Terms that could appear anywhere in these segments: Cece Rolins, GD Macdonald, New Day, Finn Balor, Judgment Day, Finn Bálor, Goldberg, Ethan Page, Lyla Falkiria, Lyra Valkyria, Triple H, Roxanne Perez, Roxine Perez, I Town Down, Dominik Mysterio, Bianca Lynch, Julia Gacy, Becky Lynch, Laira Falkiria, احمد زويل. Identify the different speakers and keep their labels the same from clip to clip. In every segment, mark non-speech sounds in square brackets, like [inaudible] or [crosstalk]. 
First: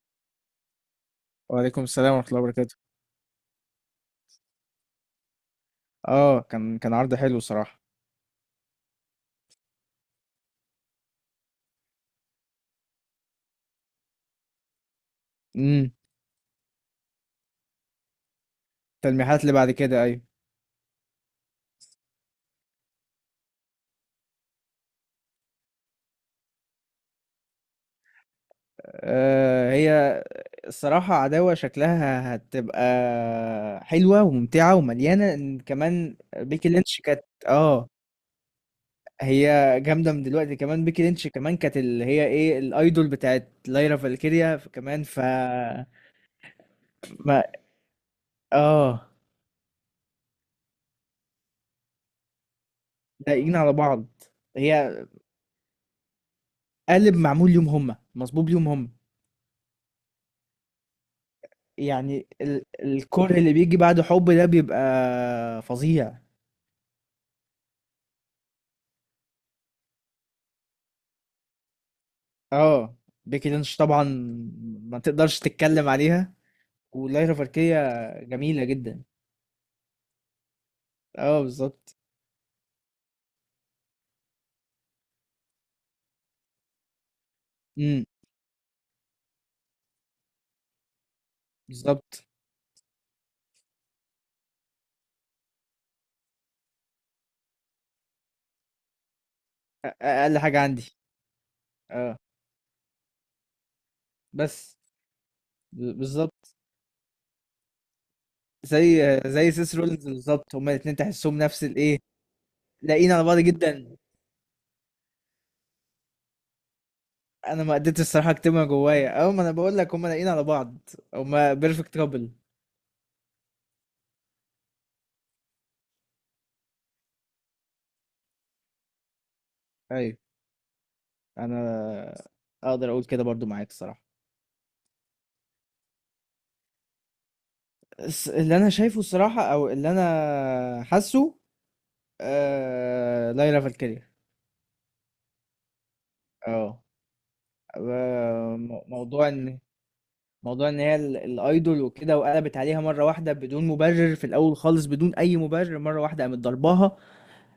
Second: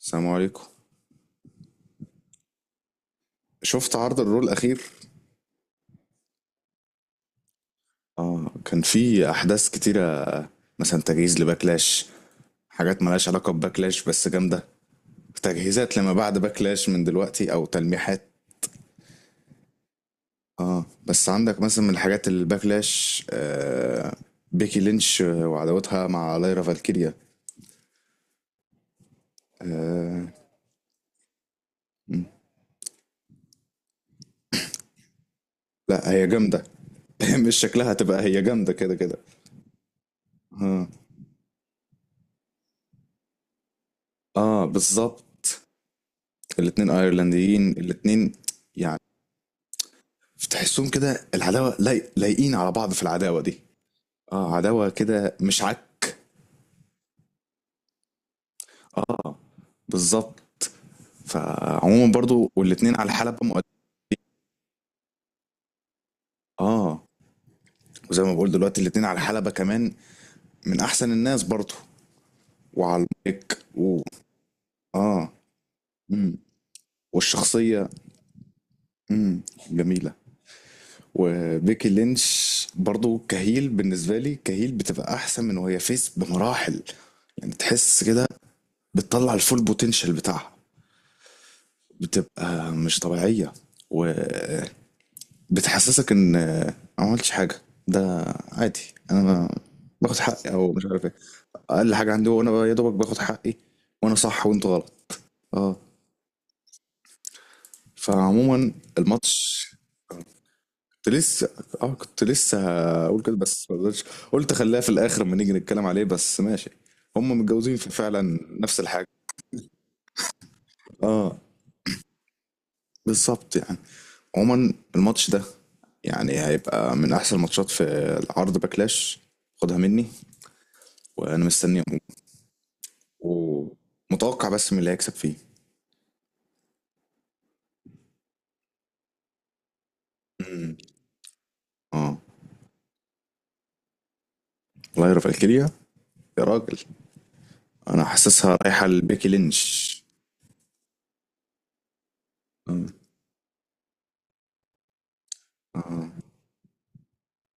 Speaker 1: السلام عليكم.
Speaker 2: وعليكم السلام ورحمة الله وبركاته.
Speaker 1: شفت عرض الرو الأخير؟
Speaker 2: اه، كان عرض حلو صراحة.
Speaker 1: اه، كان في أحداث كتيرة. مثلا تجهيز لباكلاش، حاجات ملهاش علاقة بباكلاش بس جامدة،
Speaker 2: امم
Speaker 1: تجهيزات لما بعد باكلاش من دلوقتي أو تلميحات.
Speaker 2: التلميحات اللي بعد كده، ايوه.
Speaker 1: اه بس عندك مثلا من الحاجات اللي باكلاش آه، بيكي لينش وعداوتها مع لايرا فالكيريا.
Speaker 2: آه، هي.
Speaker 1: آه.
Speaker 2: الصراحة عداوة
Speaker 1: م.
Speaker 2: شكلها هتبقى حلوة وممتعة ومليانة، إن
Speaker 1: لا
Speaker 2: كمان
Speaker 1: هي جامدة.
Speaker 2: بيكي لينش كانت
Speaker 1: [laughs] مش شكلها هتبقى، هي جامدة كده كده.
Speaker 2: هي جامدة من دلوقتي. كمان
Speaker 1: اه.
Speaker 2: بيكي لينش كمان كانت اللي هي ايه، الايدول بتاعت لايرا فالكيريا
Speaker 1: اه
Speaker 2: كمان. ف
Speaker 1: بالظبط، الاتنين
Speaker 2: ما
Speaker 1: ايرلنديين الاتنين. يعني
Speaker 2: اه
Speaker 1: تحسهم كده العداوه لايقين على بعض في العداوه
Speaker 2: لايقين
Speaker 1: دي.
Speaker 2: على بعض.
Speaker 1: اه عداوه
Speaker 2: هي
Speaker 1: كده مش عك.
Speaker 2: قالب معمول ليهم هما، مصبوب ليهم هما.
Speaker 1: اه بالظبط. فعموما
Speaker 2: يعني
Speaker 1: برضو والاتنين على حلبة
Speaker 2: الكره اللي بيجي بعد حب ده بيبقى فظيع.
Speaker 1: اه، وزي ما بقول دلوقتي الاتنين على حلبة كمان، من احسن الناس برضو،
Speaker 2: اه،
Speaker 1: وعلى
Speaker 2: بيكي
Speaker 1: المايك
Speaker 2: لينش
Speaker 1: و...
Speaker 2: طبعا ما
Speaker 1: اه.
Speaker 2: تقدرش تتكلم عليها،
Speaker 1: مم.
Speaker 2: وليلى
Speaker 1: والشخصية.
Speaker 2: فاركية جميلة جدا.
Speaker 1: مم. جميلة.
Speaker 2: اه
Speaker 1: وبيكي
Speaker 2: بالظبط.
Speaker 1: لينش برضو كهيل، بالنسبة لي كهيل بتبقى احسن من وهي فيس بمراحل. يعني تحس
Speaker 2: امم
Speaker 1: كده بتطلع الفول بوتنشال بتاعها،
Speaker 2: بالظبط.
Speaker 1: بتبقى مش طبيعية، وبتحسسك ان ما عملتش حاجة. ده عادي. انا باخد
Speaker 2: اقل
Speaker 1: حقي
Speaker 2: حاجة
Speaker 1: او مش
Speaker 2: عندي.
Speaker 1: عارف ايه. اقل حاجة
Speaker 2: اه
Speaker 1: عندي وانا يا دوبك باخد حقي، وانا صح وانتوا
Speaker 2: بس.
Speaker 1: غلط. اه.
Speaker 2: بالظبط.
Speaker 1: فعموما
Speaker 2: زي زي
Speaker 1: الماتش،
Speaker 2: سيس رولينز بالظبط، هما الاتنين
Speaker 1: كنت
Speaker 2: تحسهم
Speaker 1: لسه،
Speaker 2: نفس
Speaker 1: اه
Speaker 2: الايه،
Speaker 1: كنت لسه
Speaker 2: لاقيين
Speaker 1: هقول
Speaker 2: على
Speaker 1: كده
Speaker 2: بعض
Speaker 1: بس ما
Speaker 2: جدا.
Speaker 1: قدرتش. قلت خليها في الاخر لما نيجي نتكلم عليه، بس ماشي. هم
Speaker 2: انا ما
Speaker 1: متجوزين
Speaker 2: قدرتش الصراحة
Speaker 1: فعلا،
Speaker 2: اكتبها
Speaker 1: نفس الحاجة.
Speaker 2: جوايا. اه، ما انا بقول لك هما لاقيين على بعض،
Speaker 1: اه
Speaker 2: هما بيرفكت كابل.
Speaker 1: بالظبط. يعني عموما الماتش ده يعني هيبقى من احسن الماتشات في العرض باكلاش، خدها مني. وانا مستني
Speaker 2: انا اقدر اقول كده برضو معاك الصراحه.
Speaker 1: ومتوقع بس من اللي هيكسب فيه.
Speaker 2: بس اللي انا شايفه الصراحه، او اللي
Speaker 1: امم.
Speaker 2: انا حاسه،
Speaker 1: اه
Speaker 2: ليلى فالكيريا.
Speaker 1: الله يرفع الكليه يا راجل.
Speaker 2: اه.
Speaker 1: انا حاسسها رايحه
Speaker 2: موضوع
Speaker 1: لبيكي
Speaker 2: ان.
Speaker 1: لينش.
Speaker 2: موضوع ان هي الايدول وكده، وقلبت عليها
Speaker 1: آه.
Speaker 2: مره واحده بدون مبرر، في الاول خالص بدون اي مبرر، مره
Speaker 1: آه.
Speaker 2: واحده قامت ضرباها.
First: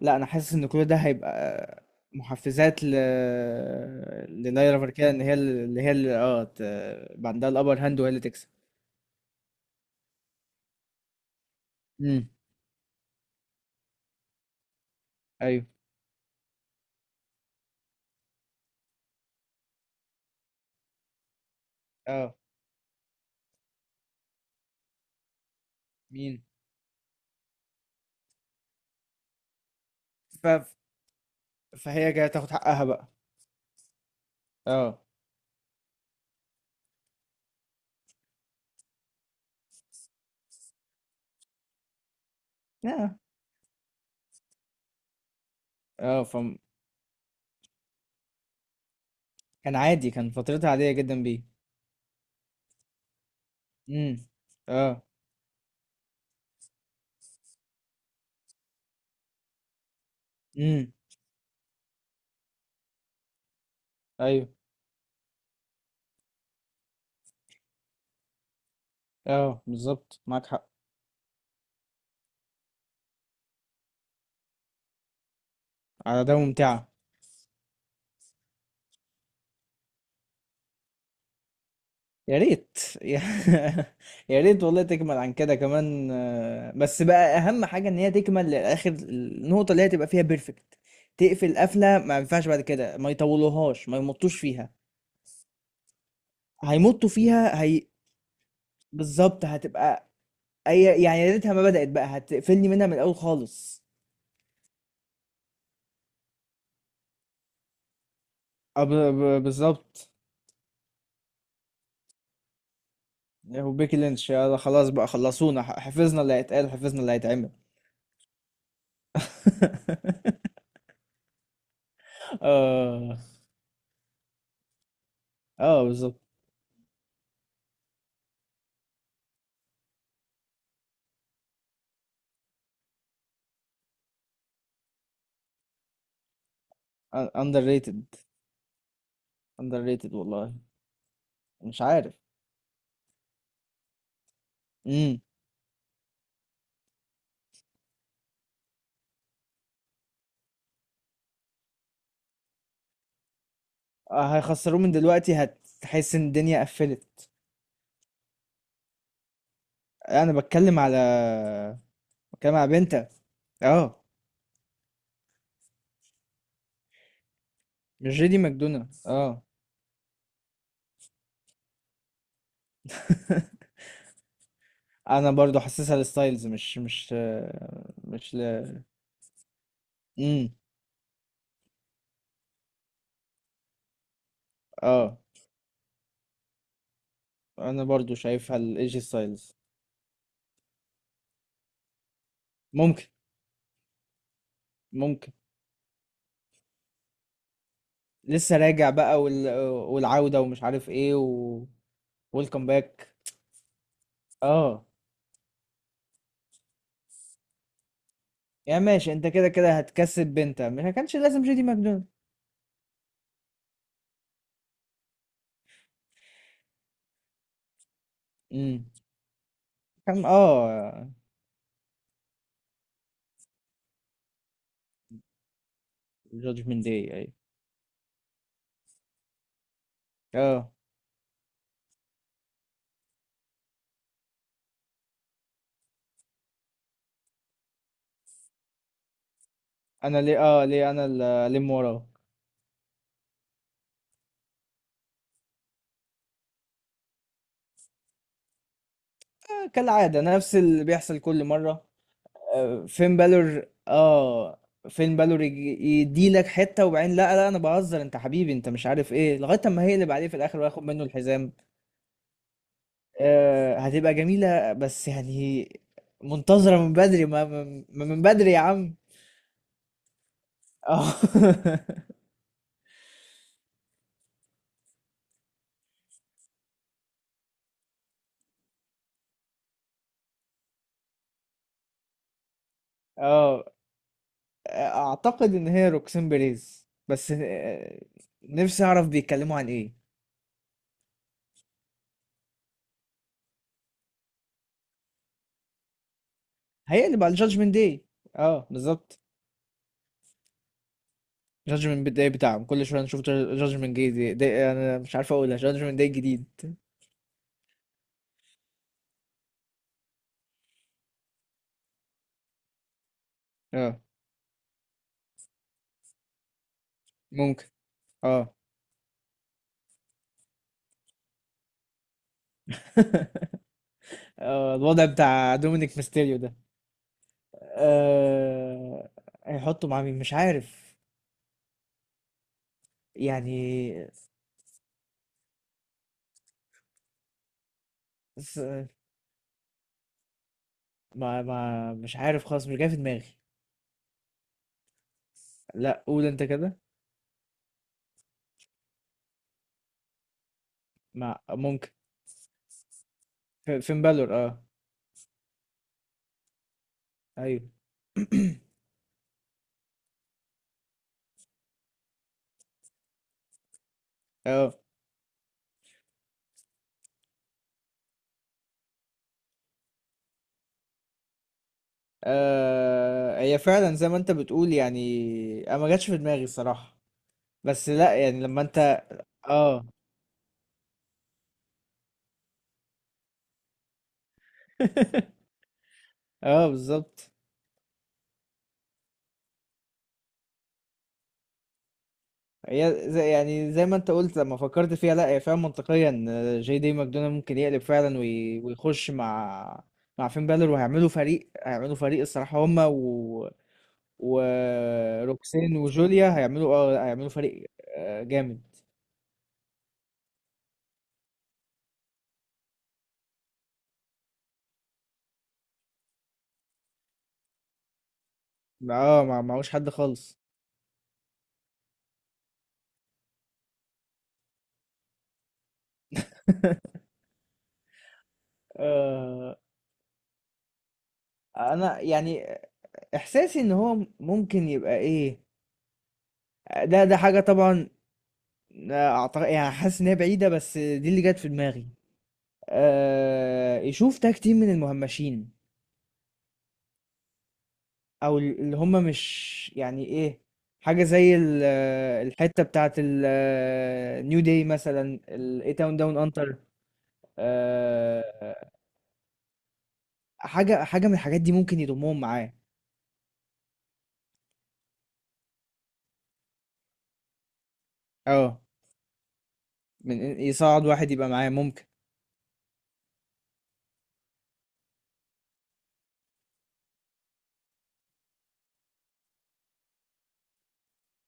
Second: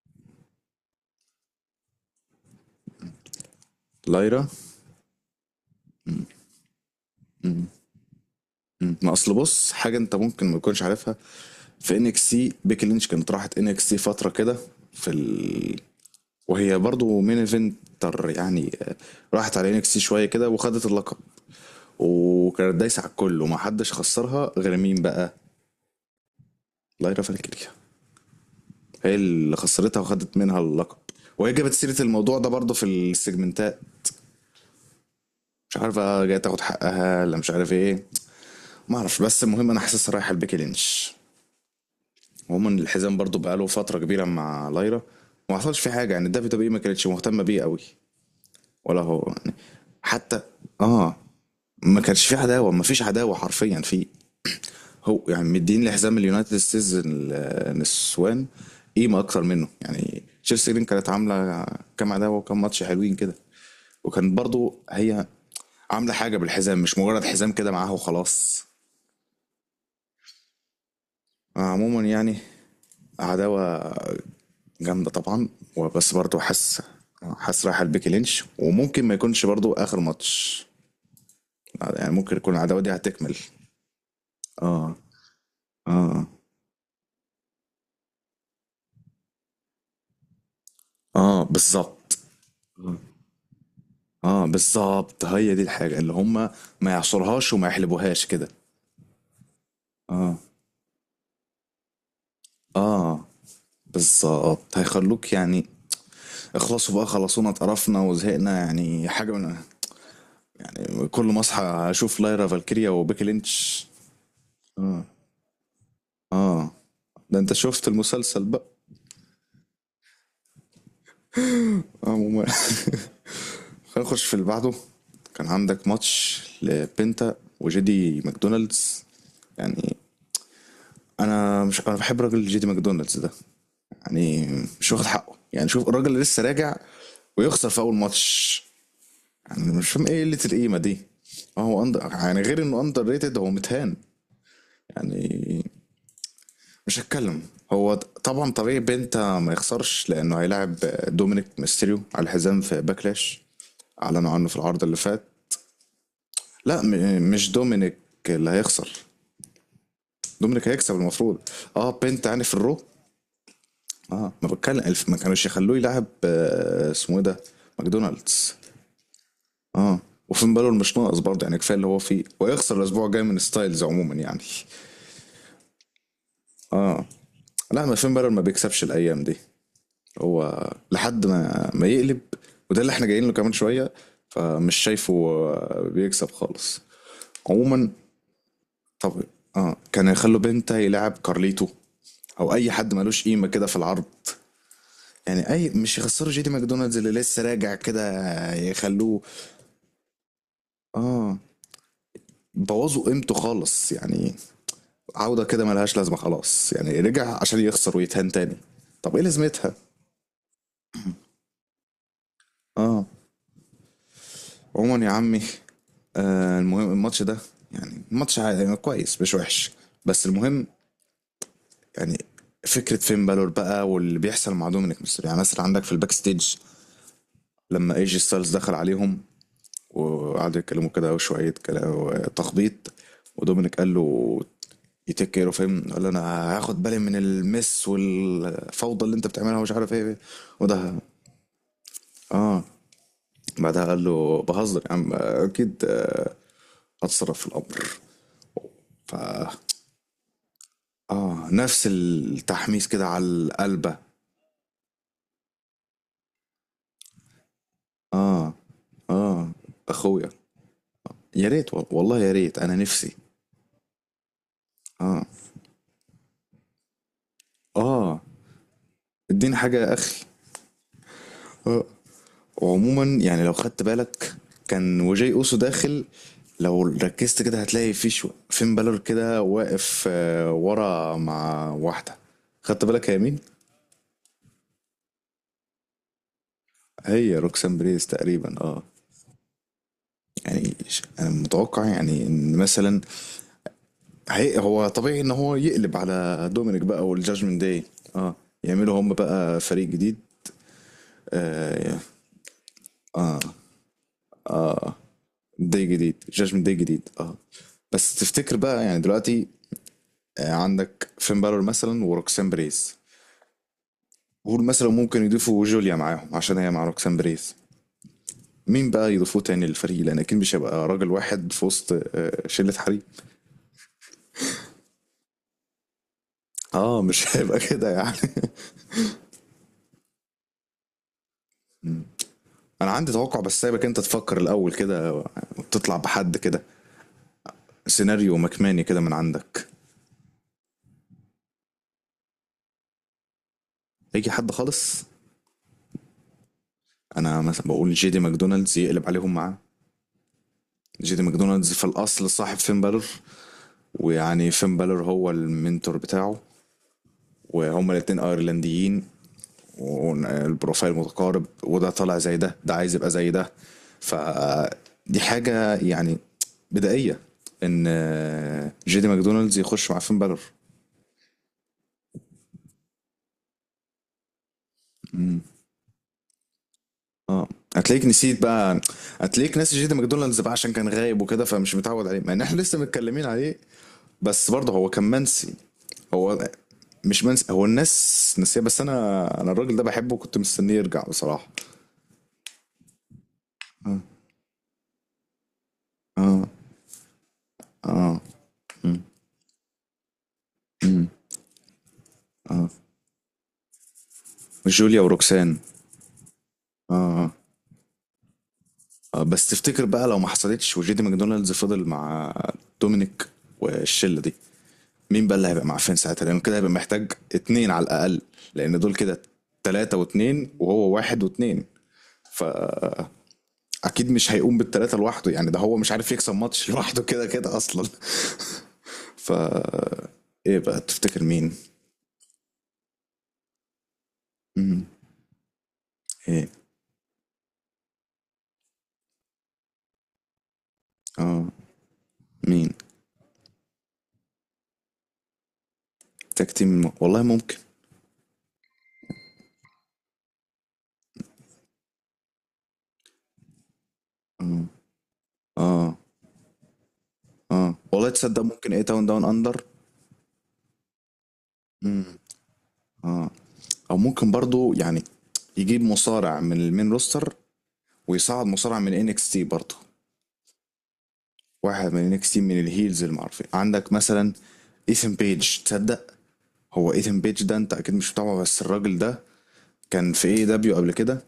Speaker 2: لا، انا حاسس ان كل ده هيبقى محفزات ل
Speaker 1: لايرا.
Speaker 2: لليلى فالكيريا، ان هي يبقى عندها
Speaker 1: مم.
Speaker 2: الابر هاند وهي اللي تكسب.
Speaker 1: مم. ما اصل بص، حاجه انت ممكن ما تكونش عارفها. في ان اكس
Speaker 2: امم
Speaker 1: سي، بيكي لينش كانت راحت ان اكس سي فتره كده. في
Speaker 2: ايوه
Speaker 1: ال... وهي برضو مين ايفنتر يعني آه، راحت على ان اكس سي شويه كده وخدت اللقب،
Speaker 2: اه.
Speaker 1: وكانت دايسة على الكل وما حدش خسرها غير مين بقى؟
Speaker 2: مين؟
Speaker 1: لايرا فالكيريا. هي اللي خسرتها وخدت منها
Speaker 2: ففي
Speaker 1: اللقب. وهي جابت سيرة
Speaker 2: فهي جاية
Speaker 1: الموضوع ده
Speaker 2: تاخد
Speaker 1: برضه في
Speaker 2: حقها بقى.
Speaker 1: السيجمنتات.
Speaker 2: اه
Speaker 1: مش عارفة جاية تاخد حقها ولا مش عارف ايه. ما اعرفش، بس المهم انا حاسسها رايحة لبيكي لينش. عموما
Speaker 2: اه
Speaker 1: الحزام برضه بقاله فترة كبيرة مع لايرا، وما حصلش فيه حاجة.
Speaker 2: اه،
Speaker 1: يعني الدبليو دبليو اي ما كانتش مهتمة بيه قوي، ولا هو يعني
Speaker 2: كان عادي. كان
Speaker 1: حتى،
Speaker 2: فترتها عادية
Speaker 1: اه
Speaker 2: جدا بيه.
Speaker 1: ما كانش في عداوة، ما فيش عداوة حرفيا فيه.
Speaker 2: امم اه.
Speaker 1: هو يعني مدين لحزام اليونايتد السيزون. نسوان قيمه اكتر منه. يعني تشيلسي رين
Speaker 2: امم
Speaker 1: كانت عامله كام عداوه وكام ماتش حلوين كده، وكان
Speaker 2: ايوه
Speaker 1: برضو هي عامله حاجه بالحزام، مش مجرد حزام كده معاها وخلاص.
Speaker 2: اه بالظبط، معاك حق.
Speaker 1: عموما يعني عداوه جامده طبعا. وبس
Speaker 2: على ده
Speaker 1: برضو حاسس،
Speaker 2: ممتعة.
Speaker 1: حاسس رايحه لبيكي لينش، وممكن ما يكونش برضو اخر ماتش. يعني ممكن
Speaker 2: يا
Speaker 1: يكون
Speaker 2: ريت
Speaker 1: العداوه دي
Speaker 2: [laughs] يا
Speaker 1: هتكمل.
Speaker 2: يا ريت والله
Speaker 1: اه.
Speaker 2: تكمل عن كده كمان.
Speaker 1: اه.
Speaker 2: آه، بس بقى اهم حاجة ان هي تكمل للاخر، النقطة اللي هي تبقى فيها بيرفكت.
Speaker 1: اه
Speaker 2: تقفل قفلة،
Speaker 1: بالظبط.
Speaker 2: ما ينفعش بعد كده ما يطولوهاش، ما يمطوش
Speaker 1: اه
Speaker 2: فيها.
Speaker 1: بالظبط هي دي الحاجة اللي هما ما
Speaker 2: هيمطوا
Speaker 1: يعصرهاش
Speaker 2: فيها
Speaker 1: وما
Speaker 2: هي.
Speaker 1: يحلبوهاش كده.
Speaker 2: بالظبط هتبقى.
Speaker 1: اه.
Speaker 2: يعني يا ريتها ما بدأت، بقى هتقفلني منها من الاول
Speaker 1: اه
Speaker 2: خالص.
Speaker 1: بالظبط هيخلوك يعني اخلصوا بقى، خلصونا، اتقرفنا وزهقنا، يعني حاجة من،
Speaker 2: بالظبط.
Speaker 1: يعني كل ما اصحى اشوف لايرا فالكيريا وبيكي لينش.
Speaker 2: وبيكي لينش، يلا خلاص بقى خلصونا. حفظنا اللي هيتقال،
Speaker 1: اه،
Speaker 2: حفظنا اللي
Speaker 1: ده
Speaker 2: هيتعمل.
Speaker 1: انت شفت المسلسل بقى.
Speaker 2: [laughs]
Speaker 1: عموما
Speaker 2: اه.
Speaker 1: [laughs] هنخش في اللي بعده. كان
Speaker 2: اه
Speaker 1: عندك
Speaker 2: بالظبط.
Speaker 1: ماتش لبنتا وجيدي ماكدونالدز. يعني انا مش انا بحب راجل جيدي ماكدونالدز ده. يعني مش واخد حقه. يعني شوف الراجل اللي لسه راجع
Speaker 2: اندر
Speaker 1: ويخسر في اول
Speaker 2: ريتد،
Speaker 1: ماتش. يعني
Speaker 2: اندر
Speaker 1: مش فاهم
Speaker 2: ريتد
Speaker 1: ايه قله
Speaker 2: والله.
Speaker 1: القيمه دي. آه
Speaker 2: مش
Speaker 1: هو
Speaker 2: عارف.
Speaker 1: يعني غير انه اندر ريتد هو متهان.
Speaker 2: امم
Speaker 1: يعني مش هتكلم. هو طبعا طبيعي بنتا ما يخسرش، لانه هيلاعب دومينيك ميستيريو على الحزام في باكلاش، اعلنوا
Speaker 2: آه،
Speaker 1: عنه في
Speaker 2: هيخسروه
Speaker 1: العرض
Speaker 2: من
Speaker 1: اللي فات.
Speaker 2: دلوقتي، هتحس ان الدنيا
Speaker 1: لا
Speaker 2: قفلت.
Speaker 1: مش دومينيك اللي هيخسر،
Speaker 2: انا
Speaker 1: دومينيك
Speaker 2: بتكلم
Speaker 1: هيكسب
Speaker 2: على
Speaker 1: المفروض. اه بنت يعني في
Speaker 2: بتكلم على
Speaker 1: الرو.
Speaker 2: بنتا. اه،
Speaker 1: اه ما بتكلم ما كانوش يخلوه يلعب آه، اسمه ايه ده،
Speaker 2: مش جيدي
Speaker 1: ماكدونالدز.
Speaker 2: ماكدونا. اه.
Speaker 1: اه. وفين بالور مش ناقص برضه، يعني كفايه اللي هو فيه، ويخسر الاسبوع الجاي من
Speaker 2: [laughs]
Speaker 1: ستايلز. عموما يعني،
Speaker 2: انا برضو حاسسها للستايلز، مش
Speaker 1: اه،
Speaker 2: مش
Speaker 1: لا
Speaker 2: آه،
Speaker 1: ما فين بالور
Speaker 2: مش
Speaker 1: ما
Speaker 2: ل...
Speaker 1: بيكسبش الايام دي.
Speaker 2: امم
Speaker 1: هو لحد ما يقلب، وده اللي احنا جايين له كمان شويه. فمش شايفه
Speaker 2: اه
Speaker 1: آه، بيكسب خالص.
Speaker 2: انا
Speaker 1: عموما.
Speaker 2: برضو شايفها لايجي
Speaker 1: طب
Speaker 2: ستايلز.
Speaker 1: اه كان يخلوا بنتا يلعب كارليتو، او اي حد
Speaker 2: ممكن
Speaker 1: ملوش قيمه كده في العرض.
Speaker 2: ممكن
Speaker 1: يعني اي مش يخسروا جيدي ماكدونالدز اللي لسه راجع كده،
Speaker 2: لسه راجع
Speaker 1: يخلوه.
Speaker 2: بقى والعودة، ومش عارف ايه
Speaker 1: اه
Speaker 2: ويلكم
Speaker 1: بوظوا
Speaker 2: باك.
Speaker 1: قيمته خالص يعني.
Speaker 2: اه
Speaker 1: عودة كده ملهاش لازمة خلاص، يعني رجع عشان يخسر ويتهان تاني.
Speaker 2: يعني ماشي،
Speaker 1: طب ايه
Speaker 2: انت كده
Speaker 1: لازمتها.
Speaker 2: كده هتكسب بنتا، مش ما كانش لازم جيدي ماكدونالد.
Speaker 1: اه عموما يا عمي. آه المهم الماتش ده، يعني الماتش عادي، يعني
Speaker 2: امم
Speaker 1: كويس مش وحش. بس
Speaker 2: كان
Speaker 1: المهم
Speaker 2: اه
Speaker 1: يعني فكرة فين بالور بقى واللي بيحصل مع دومينيك ميستيريو. يعني مثلا عندك في الباك ستيج
Speaker 2: جادجمنت داي اي.
Speaker 1: لما ايجي ستايلز دخل عليهم، وقعدوا
Speaker 2: اه،
Speaker 1: يتكلموا كده شوية كلام، تخبيط. ودومينيك قال له يتك كير اوف هيم، قال له انا هاخد بالي من المس والفوضى اللي انت بتعملها ومش عارف ايه.
Speaker 2: انا ليه اه ليه
Speaker 1: وده،
Speaker 2: انا اللي الم وراه.
Speaker 1: اه بعدها قال له بهزر يا عم اكيد آه، هتصرف في الامر. ف
Speaker 2: آه، كالعادة نفس اللي بيحصل كل
Speaker 1: اه
Speaker 2: مرة.
Speaker 1: نفس
Speaker 2: آه،
Speaker 1: التحميس كده
Speaker 2: فين
Speaker 1: على
Speaker 2: بالور
Speaker 1: القلبه.
Speaker 2: اه. فين بالور يدي لك حتة، وبعدين لا لا، انا بهزر، انت حبيبي،
Speaker 1: اه.
Speaker 2: انت مش عارف ايه،
Speaker 1: اه
Speaker 2: لغاية اما هيقلب عليه
Speaker 1: اخويا،
Speaker 2: في الاخر وياخد منه
Speaker 1: يا
Speaker 2: الحزام.
Speaker 1: ريت والله يا ريت، انا نفسي.
Speaker 2: آه، هتبقى جميلة، بس
Speaker 1: اه.
Speaker 2: يعني منتظرة من بدري. ما ما- ما
Speaker 1: اه
Speaker 2: من بدري يا عم.
Speaker 1: اديني حاجه يا اخي.
Speaker 2: اه. [laughs]
Speaker 1: آه. وعموما يعني لو خدت بالك، كان وجاي اوسو داخل، لو ركزت كده هتلاقي في شو فين بالور كده واقف آه، ورا مع واحده. خدت بالك يا مين؟
Speaker 2: اه، اعتقد ان هي روكسين بيريز، بس
Speaker 1: هي روكسان
Speaker 2: آه،
Speaker 1: بريس تقريبا، اه.
Speaker 2: نفسي اعرف بيتكلموا عن ايه.
Speaker 1: يعني انا متوقع يعني ان مثلا، هو طبيعي ان هو يقلب على دومينيك بقى
Speaker 2: هيقلب على
Speaker 1: والجاجمنت
Speaker 2: جادجمنت
Speaker 1: داي.
Speaker 2: داي.
Speaker 1: اه
Speaker 2: اه
Speaker 1: يعملوا هم
Speaker 2: بالظبط.
Speaker 1: بقى فريق جديد. اه,
Speaker 2: جادجمنت داي بتاعهم كل شوية، نشوف جادجمنت داي دي.
Speaker 1: آه.
Speaker 2: انا مش عارف اقولها
Speaker 1: داي
Speaker 2: جادجمنت داي
Speaker 1: جديد،
Speaker 2: جديد.
Speaker 1: جاجمنت داي جديد اه. بس تفتكر بقى يعني دلوقتي، آه عندك فين بالور مثلا وروكسان بريز،
Speaker 2: اه
Speaker 1: قول مثلا ممكن يضيفوا جوليا معاهم عشان هي مع روكسان بريز.
Speaker 2: ممكن. اه
Speaker 1: مين بقى يضيفوه تاني للفريق، لان اكيد مش هيبقى راجل واحد في وسط آه، شله حريق.
Speaker 2: [laughs] آه، الوضع بتاع دومينيك ميستيريو ده.
Speaker 1: اه مش [laughs] هيبقى كده يعني.
Speaker 2: آه، هيحطوا مع مين، مش عارف.
Speaker 1: انا عندي توقع بس سايبك
Speaker 2: يعني
Speaker 1: انت تفكر الاول كده، وتطلع بحد كده، سيناريو مكماني
Speaker 2: س-
Speaker 1: كده من عندك.
Speaker 2: ما ما مش عارف خالص، مش جاي في دماغي.
Speaker 1: اي حد خالص.
Speaker 2: لا، قول انت كده.
Speaker 1: انا مثلا بقول جي دي ماكدونالدز يقلب عليهم معاه. جي دي
Speaker 2: ما
Speaker 1: ماكدونالدز في
Speaker 2: ممكن.
Speaker 1: الاصل صاحب فين بالور،
Speaker 2: فين بالور
Speaker 1: ويعني
Speaker 2: اه.
Speaker 1: فين بالور هو المنتور بتاعه،
Speaker 2: ايوه
Speaker 1: وهما الاتنين ايرلنديين، والبروفايل متقارب، وده طالع زي ده، ده عايز يبقى زي ده.
Speaker 2: اه.
Speaker 1: فدي حاجة يعني بدائية ان جي دي ماكدونالدز يخش مع فين بالور.
Speaker 2: آه، هي فعلا زي ما انت بتقول،
Speaker 1: مم.
Speaker 2: يعني انا ما جاتش في دماغي الصراحة.
Speaker 1: اه
Speaker 2: بس
Speaker 1: هتلاقيك
Speaker 2: لا، يعني
Speaker 1: نسيت
Speaker 2: لما
Speaker 1: بقى،
Speaker 2: انت
Speaker 1: هتلاقيك ناسي
Speaker 2: اه.
Speaker 1: جيدي ماكدونالدز بقى عشان كان غايب وكده، فمش متعود عليه مع ان احنا لسه متكلمين عليه. بس برضه هو كان
Speaker 2: [laughs]
Speaker 1: منسي. هو
Speaker 2: اه
Speaker 1: مش
Speaker 2: بالظبط.
Speaker 1: منسي، هو الناس نسيه، بس انا الراجل ده بحبه وكنت مستنيه يرجع بصراحة.
Speaker 2: هي زي، يعني زي ما
Speaker 1: اه.
Speaker 2: انت قلت، لما فكرت فيها لا، هي فعلا منطقية
Speaker 1: اه.
Speaker 2: ان جي دي ماكدونالد ممكن يقلب فعلا،
Speaker 1: اه. مم.
Speaker 2: ويخش مع مع فين بالور،
Speaker 1: مم.
Speaker 2: وهيعملوا فريق هيعملوا فريق الصراحة،
Speaker 1: اه.
Speaker 2: هما
Speaker 1: جوليا وروكسان،
Speaker 2: وروكسين وجوليا
Speaker 1: اه
Speaker 2: هيعملوا
Speaker 1: آه.
Speaker 2: فريق. آه، جامد.
Speaker 1: آه، بس تفتكر بقى لو ما حصلتش، وجيدي ماكدونالدز فضل مع دومينيك والشلة دي، مين بقى اللي هيبقى معفن ساعتها؟ لانه كده هيبقى محتاج اتنين على الاقل، لان دول كده
Speaker 2: اه، ما معهوش حد
Speaker 1: تلاتة
Speaker 2: خالص.
Speaker 1: واتنين، وهو واحد واتنين. فا اكيد مش هيقوم بالتلاتة لوحده، يعني ده هو مش عارف يكسب ماتش [laughs]
Speaker 2: [laughs]
Speaker 1: لوحده كده كده اصلا. [applause] فا
Speaker 2: آه،
Speaker 1: ايه بقى تفتكر مين.
Speaker 2: انا يعني احساسي ان هو ممكن
Speaker 1: مم.
Speaker 2: يبقى ايه.
Speaker 1: ايه.
Speaker 2: ده حاجه طبعا اعتقد. يعني حاسس ان هي بعيده، بس دي اللي جت في
Speaker 1: اه
Speaker 2: دماغي.
Speaker 1: مين؟
Speaker 2: آه، يشوف تاج تيم من المهمشين،
Speaker 1: تاك تيم، والله ممكن.
Speaker 2: او اللي هم مش يعني ايه، حاجه زي الحته بتاعت النيو داي
Speaker 1: اه.
Speaker 2: مثلا، الاي
Speaker 1: اه
Speaker 2: تاون داون انتر.
Speaker 1: اه والله تصدق ممكن، ايه، تاون داون اندر.
Speaker 2: حاجة من الحاجات دي، ممكن
Speaker 1: مم.
Speaker 2: يضمهم معاه.
Speaker 1: اه او ممكن برضو يعني يجيب مصارع من المين روستر، ويصعد
Speaker 2: اه،
Speaker 1: مصارع من انكس تي برضه.
Speaker 2: من يصعد واحد يبقى معاه، ممكن.
Speaker 1: واحد من انكس تي من الهيلز المعروفين عندك مثلا، ايثن بيج، تصدق. هو ايثن بيج ده انت اكيد مش متابعه، بس الراجل ده كان في اي دبليو قبل كده،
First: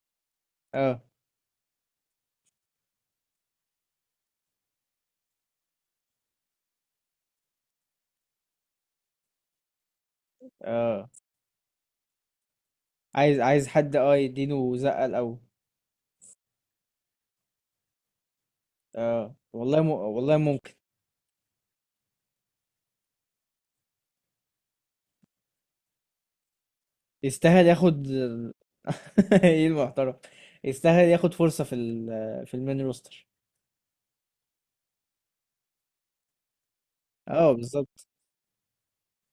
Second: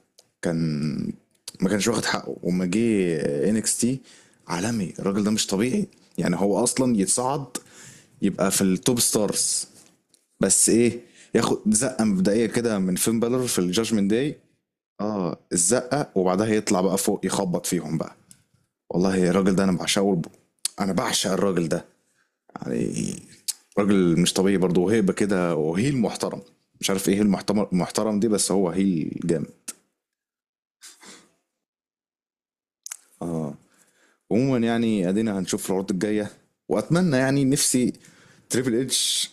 Speaker 2: اه
Speaker 1: كان ما كانش واخد حقه، وما جه انكس تي، عالمي الراجل ده، مش طبيعي. يعني هو اصلا يتصعد، يبقى في التوب ستارز، بس ايه،
Speaker 2: اه،
Speaker 1: ياخد زقه مبدئيه كده من فين
Speaker 2: عايز
Speaker 1: بالر في
Speaker 2: عايز حد
Speaker 1: الجاجمنت
Speaker 2: اه
Speaker 1: داي.
Speaker 2: يديله زقة الأول.
Speaker 1: اه الزقه، وبعدها يطلع بقى فوق يخبط فيهم بقى. والله
Speaker 2: اه
Speaker 1: الراجل ده انا
Speaker 2: والله
Speaker 1: بعشقه،
Speaker 2: والله ممكن.
Speaker 1: انا بعشق الراجل ده. يعني راجل مش طبيعي برضه، وهيبه كده، وهيل محترم. مش عارف ايه هيل
Speaker 2: يستاهل
Speaker 1: محترم،
Speaker 2: ياخد
Speaker 1: محترم دي، بس هو هيل
Speaker 2: [laughs]
Speaker 1: جامد.
Speaker 2: ايه المحترم. يستاهل ياخد فرصة في المين روستر.
Speaker 1: اه عموما يعني، ادينا هنشوف العروض الجايه، واتمنى يعني
Speaker 2: اه
Speaker 1: نفسي
Speaker 2: بالظبط.
Speaker 1: تريبل اتش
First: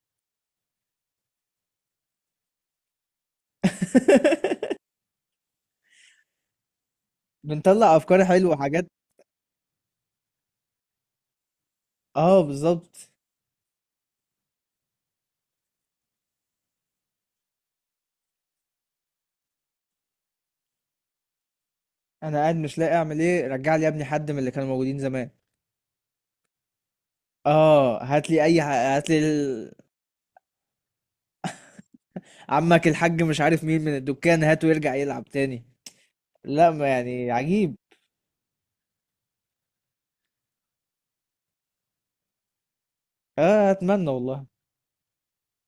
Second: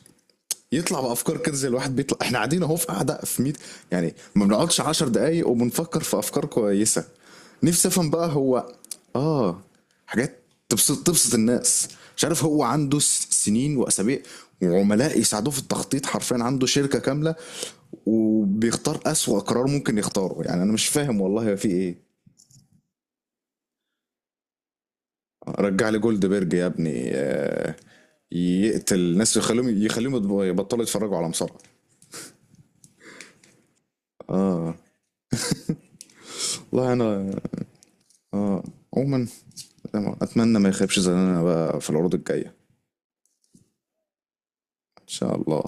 Speaker 1: يطلع بافكار كده، زي الواحد بيطلع احنا قاعدين اهو في قاعده في ميت، يعني ما
Speaker 2: [laughs]
Speaker 1: بنقعدش 10 دقايق وبنفكر في افكار كويسه. نفسي
Speaker 2: بنطلع
Speaker 1: افهم
Speaker 2: افكار
Speaker 1: بقى،
Speaker 2: حلوة
Speaker 1: هو
Speaker 2: وحاجات.
Speaker 1: اه، حاجات تبسط الناس، مش
Speaker 2: اه
Speaker 1: عارف هو عنده
Speaker 2: بالظبط.
Speaker 1: سنين واسابيع وعملاء يساعدوه في التخطيط، حرفيا عنده شركه كامله، وبيختار اسوأ قرار ممكن يختاره. يعني انا مش فاهم والله في ايه.
Speaker 2: انا قاعد مش لاقي اعمل ايه، رجع لي يا ابني حد من اللي كانوا موجودين زمان.
Speaker 1: رجع لي جولد بيرج يا ابني آه،
Speaker 2: اه،
Speaker 1: يقتل
Speaker 2: هات لي.
Speaker 1: الناس، يخليهم يبطلوا يتفرجوا على مصارعه.
Speaker 2: عمك الحاج مش عارف مين، من الدكان هاته
Speaker 1: اه
Speaker 2: يرجع يلعب تاني. لا، ما
Speaker 1: والله انا،
Speaker 2: يعني عجيب.
Speaker 1: اه، عموما أتمنى ما يخيبش ظننا بقى في العروض الجاية.
Speaker 2: اه، اتمنى والله.
Speaker 1: إن شاء الله.